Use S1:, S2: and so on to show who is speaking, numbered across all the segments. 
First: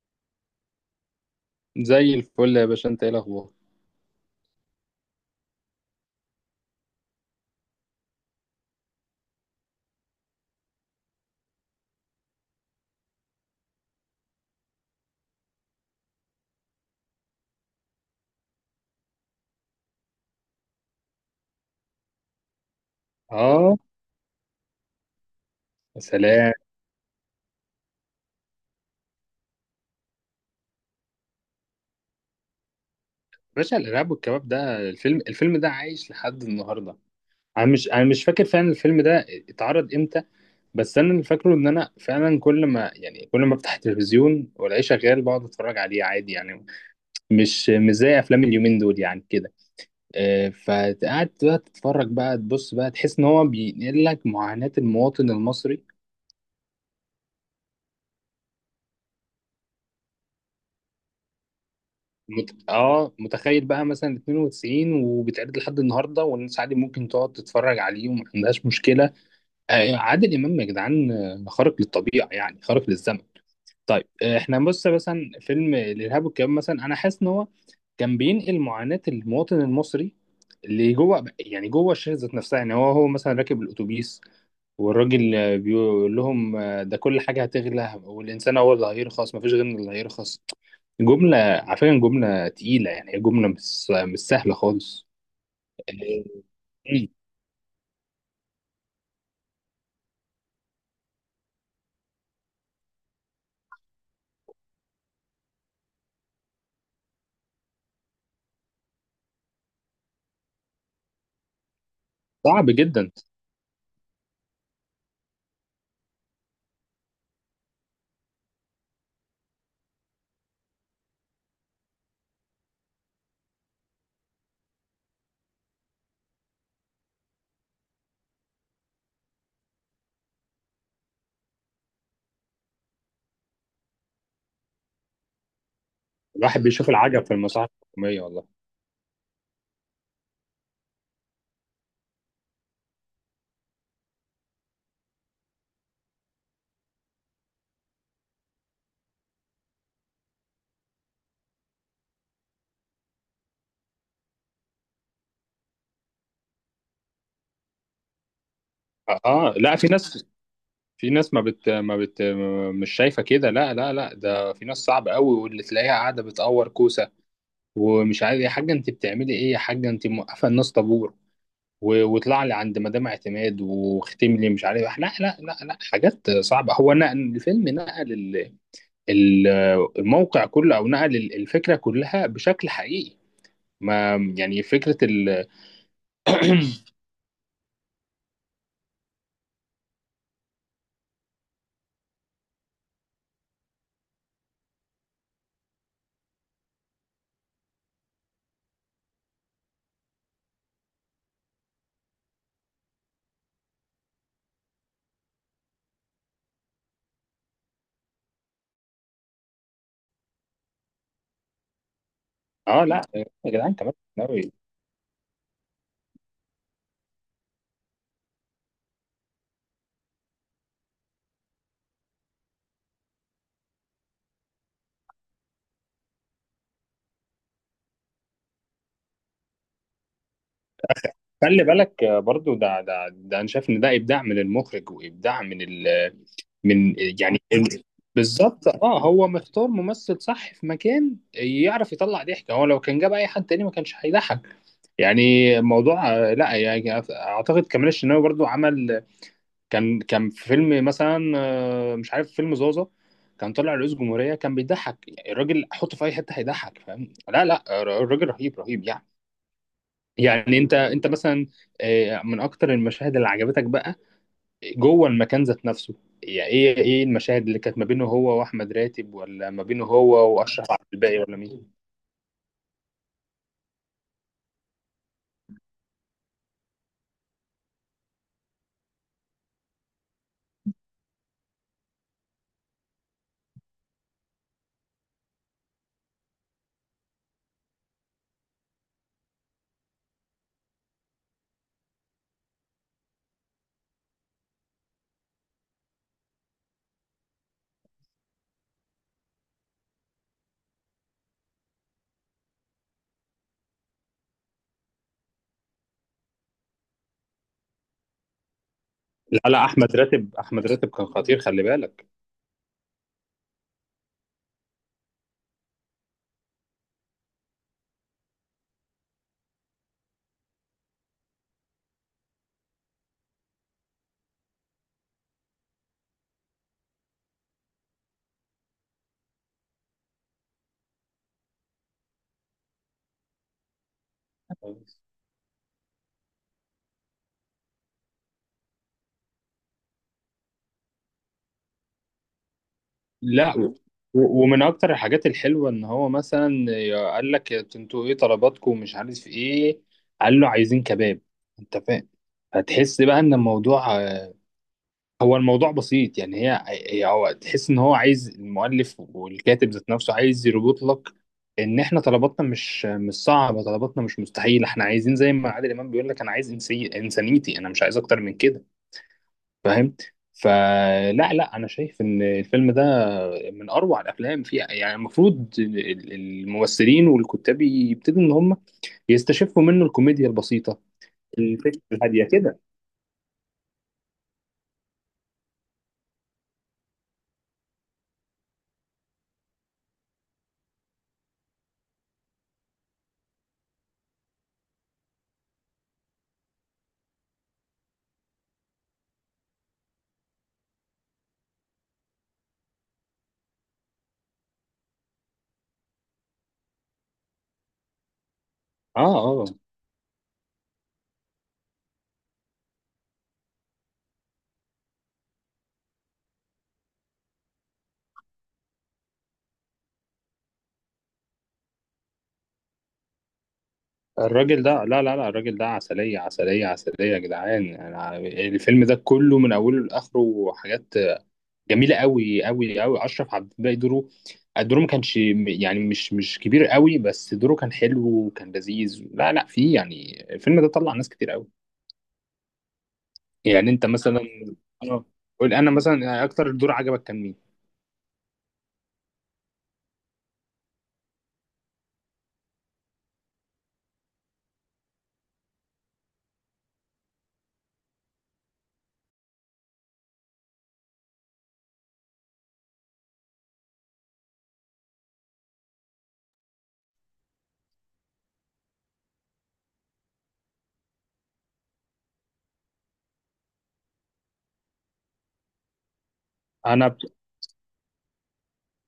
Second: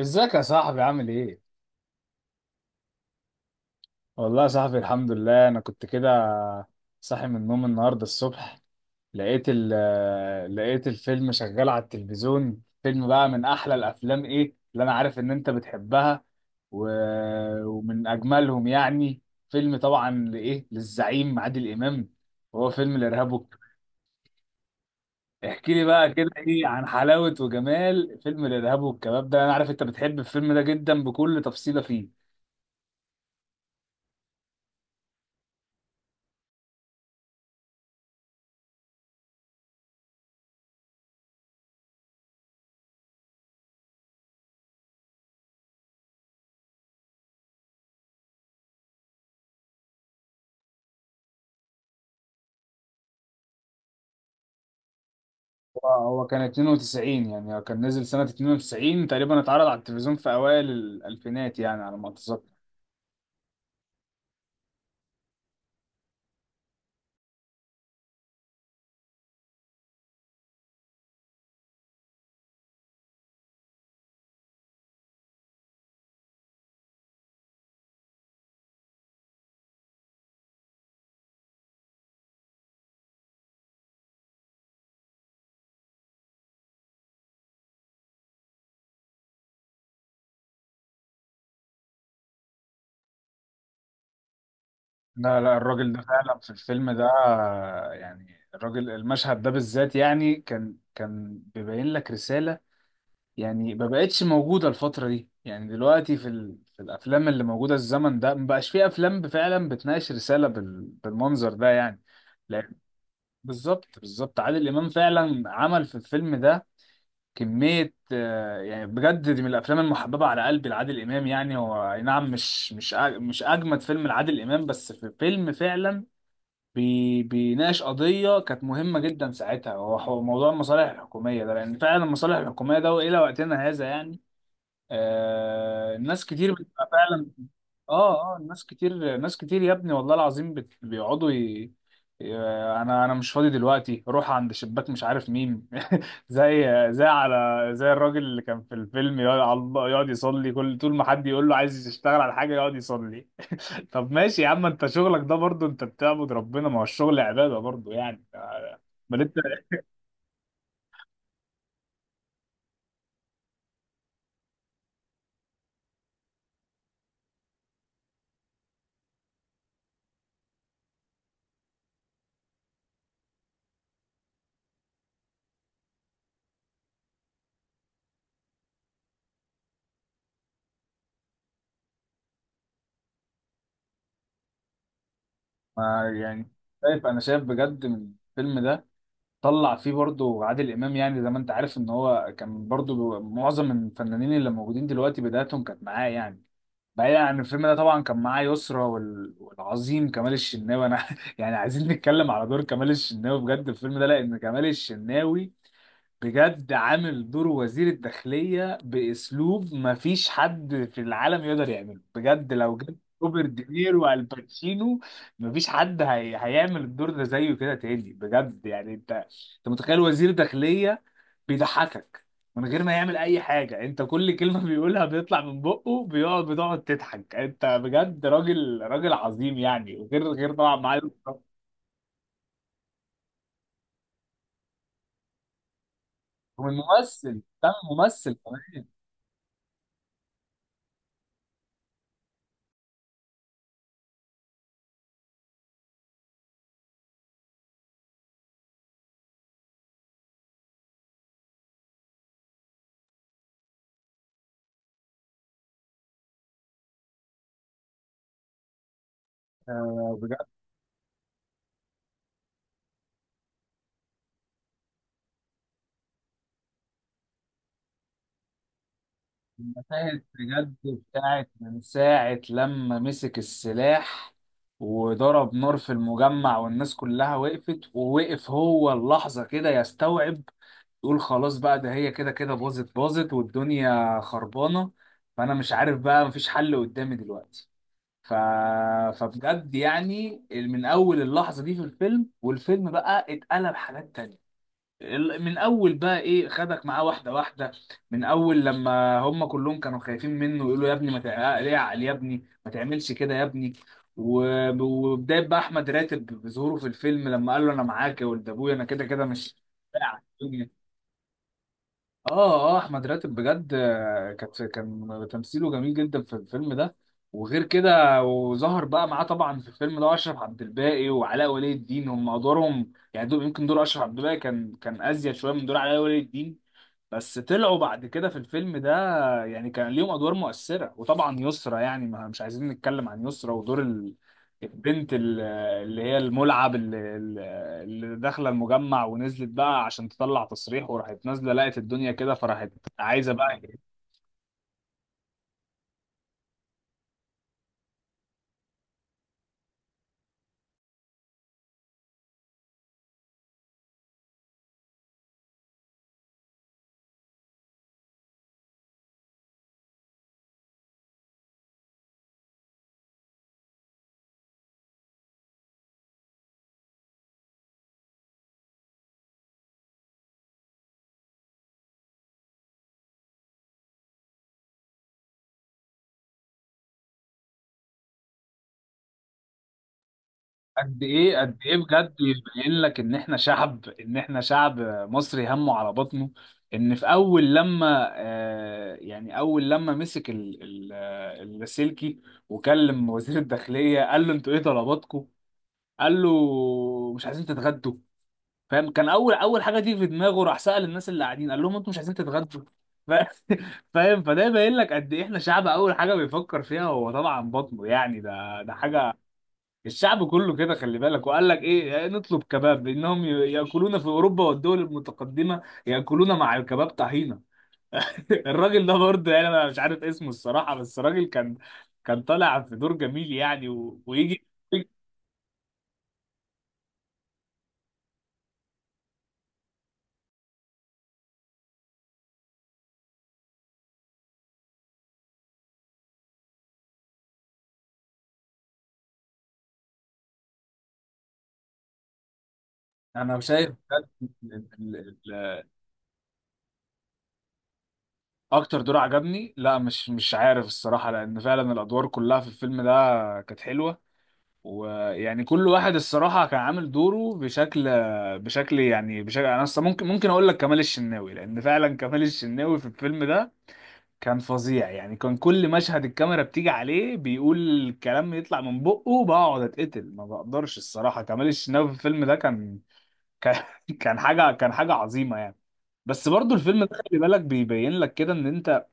S1: ازيك يا صاحبي عامل ايه؟
S2: زي الفل يا باشا، انت ايه الاخبار؟
S1: والله يا صاحبي الحمد لله انا كنت كده، صاحي من النوم النهارده الصبح. لقيت ال لقيت الفيلم شغال على التلفزيون. فيلم بقى من احلى الافلام، ايه اللي انا عارف ان انت بتحبها و... ومن اجملهم يعني. فيلم طبعا للزعيم عادل امام، وهو فيلم
S2: اه.
S1: احكي لي
S2: يا
S1: بقى كده
S2: سلام يا
S1: ايه عن حلاوة وجمال فيلم الارهاب والكباب ده. انا عارف انت بتحب الفيلم ده جدا بكل تفصيلة فيه.
S2: باشا، الارهاب والكباب ده، الفيلم ده عايش لحد النهارده. انا مش فاكر فعلا الفيلم ده اتعرض امتى، بس انا اللي فاكره ان انا فعلا كل ما افتح التلفزيون والاقيه شغال بقعد اتفرج عليه عادي يعني. مش زي افلام اليومين دول يعني كده. اه، فقعدت بقى تتفرج بقى تبص بقى تحس ان هو بينقل لك معاناة المواطن المصري.
S1: هو هو كان 92، يعني هو كان نزل سنة 92 تقريبا، اتعرض على التلفزيون في أوائل الألفينات يعني على ما أتذكر.
S2: مت... اه متخيل بقى مثلا 92 وبيتعرض لحد النهارده، والناس عادي ممكن تقعد تتفرج عليه وما عندهاش مشكله. آه، عادل امام يا جدعان. خارق للطبيعه يعني، خارق للزمن. طيب، احنا بص مثلا فيلم الارهاب والكباب مثلا، انا حاسس ان هو كان بينقل معاناه المواطن المصري اللي جوه، يعني جوه الشاشه ذات نفسها. يعني هو مثلا راكب الاتوبيس والراجل، بيقول لهم، ده كل حاجه هتغلى والانسان هو اللي هيرخص، مفيش غيرنا اللي هيرخص. جملة على فكرة، جملة تقيلة يعني، هي جملة مش سهلة خالص.
S1: لا لا، الراجل ده
S2: إيه،
S1: فعلا في الفيلم ده
S2: مم.
S1: يعني، الراجل، المشهد ده بالذات يعني كان بيبين لك رسالة يعني ما بقتش موجودة الفترة دي، يعني دلوقتي في الأفلام اللي موجودة الزمن ده ما بقاش في أفلام فعلا بتناقش رسالة بالمنظر ده يعني.
S2: صعب
S1: لا،
S2: جدا.
S1: بالظبط عادل إمام فعلا عمل في الفيلم ده كمية، يعني بجد دي من الأفلام المحببة على قلبي لعادل إمام. يعني هو أي نعم مش أجمد فيلم لعادل إمام، بس في فيلم فعلا بيناقش قضية كانت مهمة جدا ساعتها، هو موضوع المصالح الحكومية ده، لأن فعلا المصالح الحكومية ده وإلى وقتنا هذا يعني. آه، الناس كتير
S2: الواحد
S1: بتبقى
S2: بيشوف العجب
S1: فعلا.
S2: في المصالح الحكومية
S1: اه،
S2: والله.
S1: ناس كتير، ناس كتير يا ابني، والله العظيم بيقعدوا ي- انا مش فاضي دلوقتي، روح عند شباك مش عارف مين زي زي على زي الراجل اللي كان في الفيلم، يقعد على الله، يقعد يصلي، كل طول ما حد يقول له عايز يشتغل على حاجه يقعد يصلي. طب ماشي يا عم، انت شغلك ده برضو، انت بتعبد ربنا، ما هو الشغل عباده برضو يعني.
S2: اه.
S1: امال انت
S2: لا، في ناس في ناس، ما بت ما بت مش شايفة كده. لا لا لا، ده في ناس صعبة قوي، واللي تلاقيها قاعدة بتقور كوسة ومش عارف يا حاجة انت بتعملي ايه، يا حاجة انت موقفة الناس طابور، واطلع لي عند مدام اعتماد واختم لي مش عارف. لا لا لا لا، حاجات صعبة. هو نقل الفيلم، نقل ال- الموقع كله، او نقل الفكره كلها بشكل حقيقي. ما يعني فكره ال
S1: ما يعني، شايف، انا شايف بجد من الفيلم ده طلع فيه برضو عادل امام يعني، زي ما انت عارف ان هو كان برضو معظم الفنانين اللي موجودين دلوقتي بداياتهم كانت معاه يعني. بعيدا عن الفيلم ده طبعا كان معاه يسرا والعظيم كمال الشناوي. انا يعني عايزين نتكلم على دور كمال الشناوي بجد في الفيلم ده، لان كمال الشناوي بجد عامل دور وزير الداخلية بأسلوب مفيش حد في العالم يقدر يعمله. بجد لو
S2: اه
S1: جبت
S2: لا يا
S1: روبرت
S2: جدعان، كمان
S1: دينيرو
S2: ناوي.
S1: والباتشينو مفيش حد هيعمل الدور ده زيه كده تاني بجد يعني. انت انت متخيل وزير داخلية بيضحكك من غير ما يعمل اي حاجة؟ انت كل كلمة بيقولها بيطلع من بقه بتقعد تضحك. انت بجد راجل، راجل عظيم يعني. وغير، غير طبعا معاه
S2: خلي بالك، برضو ده انا شايف ان ده ابداع من المخرج، وابداع من ال
S1: ومن
S2: من
S1: ممثل،
S2: يعني
S1: ده
S2: ال-
S1: ممثل
S2: بالظبط.
S1: كمان.
S2: اه هو مختار ممثل صح في مكان، يعرف يطلع ضحك. هو لو كان جاب اي حد تاني ما كانش هيضحك. يعني الموضوع، لا يعني اعتقد كمال الشناوي برضو عمل، كان في فيلم مثلا، مش عارف، فيلم زازا. كان طلع رئيس جمهورية، كان بيضحك. يعني الراجل حطه في اي حتة هيضحك، فاهم؟ لا لا، الراجل رهيب رهيب يعني.
S1: آه، بجد،
S2: يعني انت مثلا، من اكتر المشاهد اللي عجبتك بقى جوه المكان ذات نفسه، يعني ايه المشاهد اللي كانت ما بينه هو واحمد راتب، ولا ما بينه
S1: المشاهد
S2: هو واشرف
S1: بجد
S2: عبد الباقي، ولا
S1: بتاعت
S2: مين؟
S1: من ساعة لما مسك السلاح وضرب نار في المجمع والناس كلها وقفت، ووقف هو اللحظة كده يستوعب، يقول خلاص بقى ده هي كده كده باظت، باظت والدنيا خربانة، فأنا مش عارف بقى مفيش حل قدامي دلوقتي. ف... فبجد يعني من أول اللحظة دي في الفيلم، والفيلم بقى اتقلب حاجات تانية. من اول بقى ايه خدك معاه واحده واحده، من اول لما هم كلهم كانوا خايفين منه يقولوا يا ابني ما تع- ليه عقل، يا ابني ما تعملش كده يا ابني. وبدايه بقى احمد راتب بظهوره في الفيلم لما قال له انا معاك يا ولد ابويا، انا كده كده
S2: لا
S1: مش.
S2: لا، احمد راتب كان خطير، خلي بالك.
S1: اه اه، احمد راتب بجد، آه، كان تمثيله جميل جدا في الفيلم ده. وغير كده وظهر بقى معاه طبعا في الفيلم ده اشرف عبد الباقي وعلاء ولي الدين، هم ادوارهم يعني دول، يمكن دور اشرف عبد الباقي كان ازيد شويه من دور علاء ولي الدين، بس طلعوا بعد كده في الفيلم ده يعني كان ليهم ادوار مؤثره. وطبعا يسرا، يعني ما مش عايزين نتكلم عن يسرا ودور البنت اللي هي الملعب اللي داخله المجمع ونزلت بقى عشان تطلع تصريح، وراحت نازله لقت الدنيا كده فراحت عايزه
S2: لا،
S1: بقى.
S2: ومن اكتر الحاجات الحلوه ان هو مثلا قال لك انتوا ايه طلباتكم ومش عارف ايه، قال له عايزين كباب، انت فاهم؟ فتحس بقى ان الموضوع، هو الموضوع بسيط يعني. هو تحس ان هو عايز المؤلف والكاتب ذات نفسه عايز يربط لك ان احنا طلباتنا مش صعبه، طلباتنا مش مستحيله. احنا عايزين زي ما عادل امام بيقول لك: انا عايز إنسي انسانيتي، انا مش عايز اكتر من كده، فاهم؟ فلا لا، انا شايف ان الفيلم ده من اروع الافلام فيها، يعني المفروض الممثلين والكتاب يبتدوا ان هم يستشفوا منه الكوميديا البسيطه،
S1: قد ايه، قد ايه
S2: الفكره
S1: بجد
S2: الهاديه كده.
S1: يبين لك ان احنا شعب، ان احنا شعب مصري همه على بطنه. ان في اول لما، آه، يعني اول لما مسك اللاسلكي وكلم وزير الداخليه قال له انتوا ايه طلباتكم، قال له مش عايزين تتغدوا. فاهم؟ كان اول اول حاجه تيجي في دماغه راح سأل الناس اللي قاعدين قال لهم انتوا مش عايزين تتغدوا. ف- فاهم؟ فده باين لك قد ايه احنا شعب اول حاجه بيفكر فيها هو طبعا بطنه يعني، ده ده
S2: اه
S1: حاجه
S2: اه.
S1: الشعب كله كده خلي بالك. وقال لك ايه، آه، نطلب كباب، انهم ياكلون في اوروبا والدول المتقدمه ياكلون مع الكباب طحينه. الراجل ده برضه، يعني انا مش عارف اسمه الصراحه، بس الراجل كان طالع في دور جميل يعني ويجي
S2: الراجل ده، لا لا لا، الراجل ده عسليه عسليه عسليه يا جدعان. يعني الفيلم ده كله من اوله لاخره حاجات جميله قوي قوي قوي. اشرف عبد الباقي، دوره ما كانش يعني مش كبير قوي، بس دوره كان حلو وكان لذيذ. لا لا، فيه يعني الفيلم ده طلع ناس كتير قوي.
S1: انا شايف
S2: يعني انت مثلا، اه
S1: بجد.
S2: قول انا مثلا يعني، اكتر دور عجبك كان مين؟
S1: اكتر دور عجبني؟ لا مش عارف الصراحه، لان فعلا الادوار كلها في الفيلم ده كانت حلوه، ويعني كل واحد الصراحه كان عامل دوره بشكل، بشكل. انا أصلاً ممكن اقول لك كمال الشناوي، لان فعلا كمال الشناوي في الفيلم ده كان فظيع يعني، كان كل مشهد الكاميرا بتيجي عليه بيقول الكلام يطلع من بقه، بقعد اتقتل ما بقدرش الصراحه. كمال الشناوي في الفيلم ده كان كان حاجه عظيمه يعني. بس برضو الفيلم ده
S2: انا ب...
S1: خلي بالك بيبين لك كده ان انت،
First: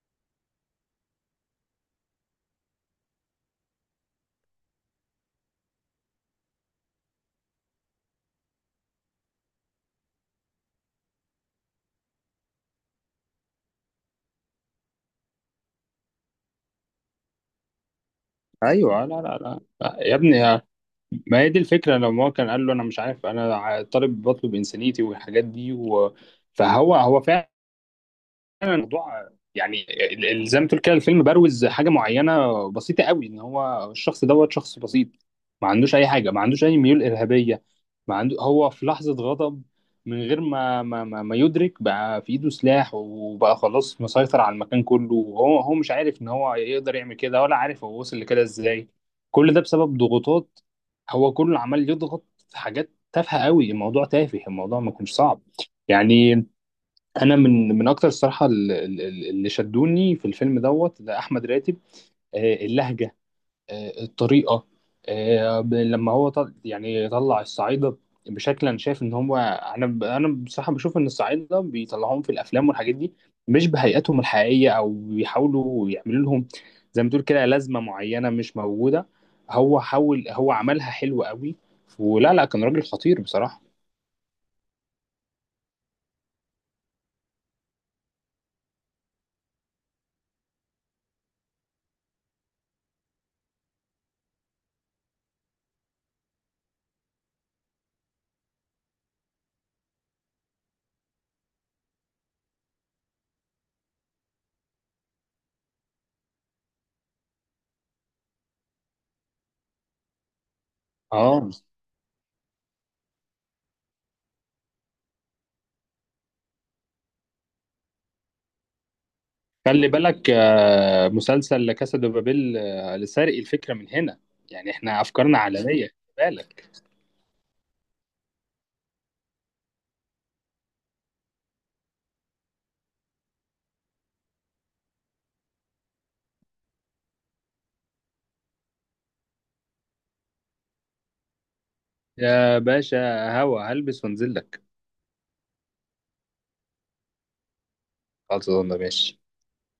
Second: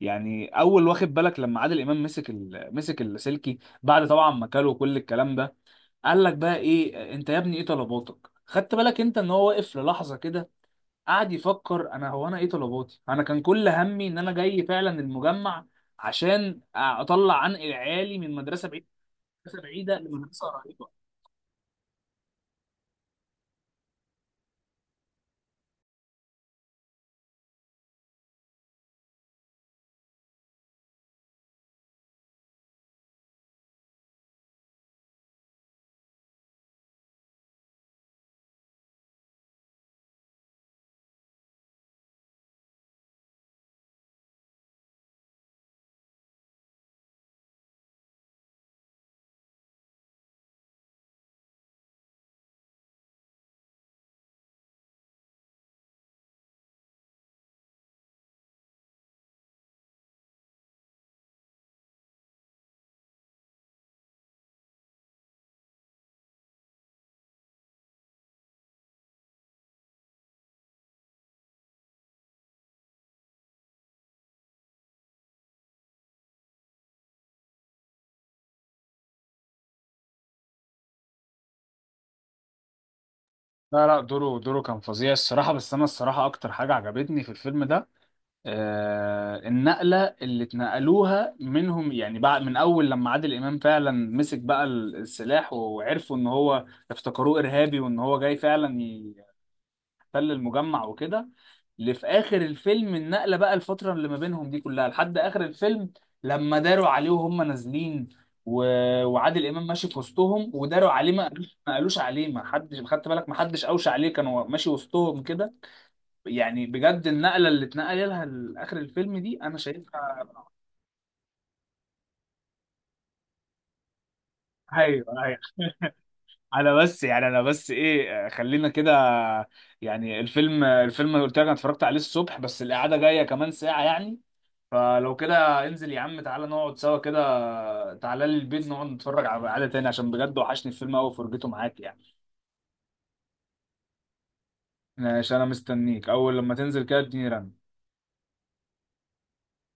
S1: يعني اول واخد بالك لما عادل امام مسك اللاسلكي بعد طبعا ما كلوا كل الكلام ده، قال لك بقى ايه انت يا ابني ايه طلباتك. خدت بالك انت ان هو واقف للحظه كده قعد يفكر، انا هو انا ايه طلباتي، انا كان كل همي ان انا جاي فعلا المجمع عشان اطلع عنق عيالي من مدرسه بعيده،
S2: ايوه، لا لا
S1: مدرسه
S2: لا
S1: بعيده
S2: يا ابني،
S1: لمدرسه قريبه.
S2: ما هي دي الفكره. لو ما هو كان قال له انا مش عارف، انا طالب، بطلب انسانيتي والحاجات دي، فهو هو فعلا الموضوع، يعني زي ما تقول كده، الفيلم بروز حاجه معينه بسيطه قوي، ان هو الشخص دوت شخص بسيط، ما عندوش اي حاجه، ما عندوش اي ميول ارهابيه، ما عنده. هو في لحظه غضب، من غير ما, يدرك بقى في ايده سلاح، وبقى خلاص مسيطر على المكان كله، وهو هو مش عارف ان هو يقدر يعمل كده، ولا عارف هو وصل لكده ازاي. كل ده بسبب ضغوطات، هو كله عمال يضغط في حاجات تافهه قوي، الموضوع تافه، الموضوع ما كانش صعب يعني. انا من اكتر الصراحه اللي شدوني في الفيلم دوت ده احمد راتب. اللهجه، الطريقه، لما هو يعني طلع الصعايده بشكل، انا شايف ان هو، انا بصراحه بشوف ان الصعايده بيطلعوهم في الافلام والحاجات دي مش بهيئتهم الحقيقيه، او بيحاولوا يعملوا لهم زي ما تقول كده لازمه معينه مش موجوده. هو حاول، هو عملها حلو قوي ولا لا، كان راجل خطير بصراحه.
S1: لا لا، دوره كان فظيع الصراحة. بس أنا الصراحة أكتر حاجة عجبتني في الفيلم ده، آه، النقلة اللي اتنقلوها منهم، يعني بعد من أول لما عادل إمام فعلا مسك بقى السلاح وعرفوا إن هو، افتكروه إرهابي وإن هو جاي فعلا يحتل المجمع وكده، اللي في آخر الفيلم النقلة بقى الفترة اللي ما بينهم دي كلها لحد آخر الفيلم، لما داروا عليه وهم نازلين و... وعادل إمام ماشي في وسطهم، وداروا عليه ما
S2: اه،
S1: قالوش ما قالوش عليه، ما حدش، خدت بالك، ما حدش أوشى عليه، كانوا ماشي وسطهم كده يعني. بجد النقله اللي اتنقل لها لاخر الفيلم دي انا
S2: خلي
S1: شايفها.
S2: بالك، مسلسل لا كاسا دو بابيل لسرق الفكره من هنا، يعني احنا
S1: ايوه ايوه،
S2: افكارنا عالميه، خلي بالك.
S1: انا بس يعني، انا بس ايه خلينا كده يعني، الفيلم قلت لك انا اتفرجت عليه الصبح، بس القعده جايه كمان ساعه يعني، فلو كده انزل يا عم تعالى نقعد سوا كده، تعالى لي البيت نقعد نتفرج على قعده تاني، عشان بجد وحشني الفيلم قوي فرجته معاك يعني.
S2: يا باشا، هوا هلبس وانزل لك.
S1: ماشي انا مستنيك، اول لما تنزل كده اديني رن.
S2: خلاص يا ماشي.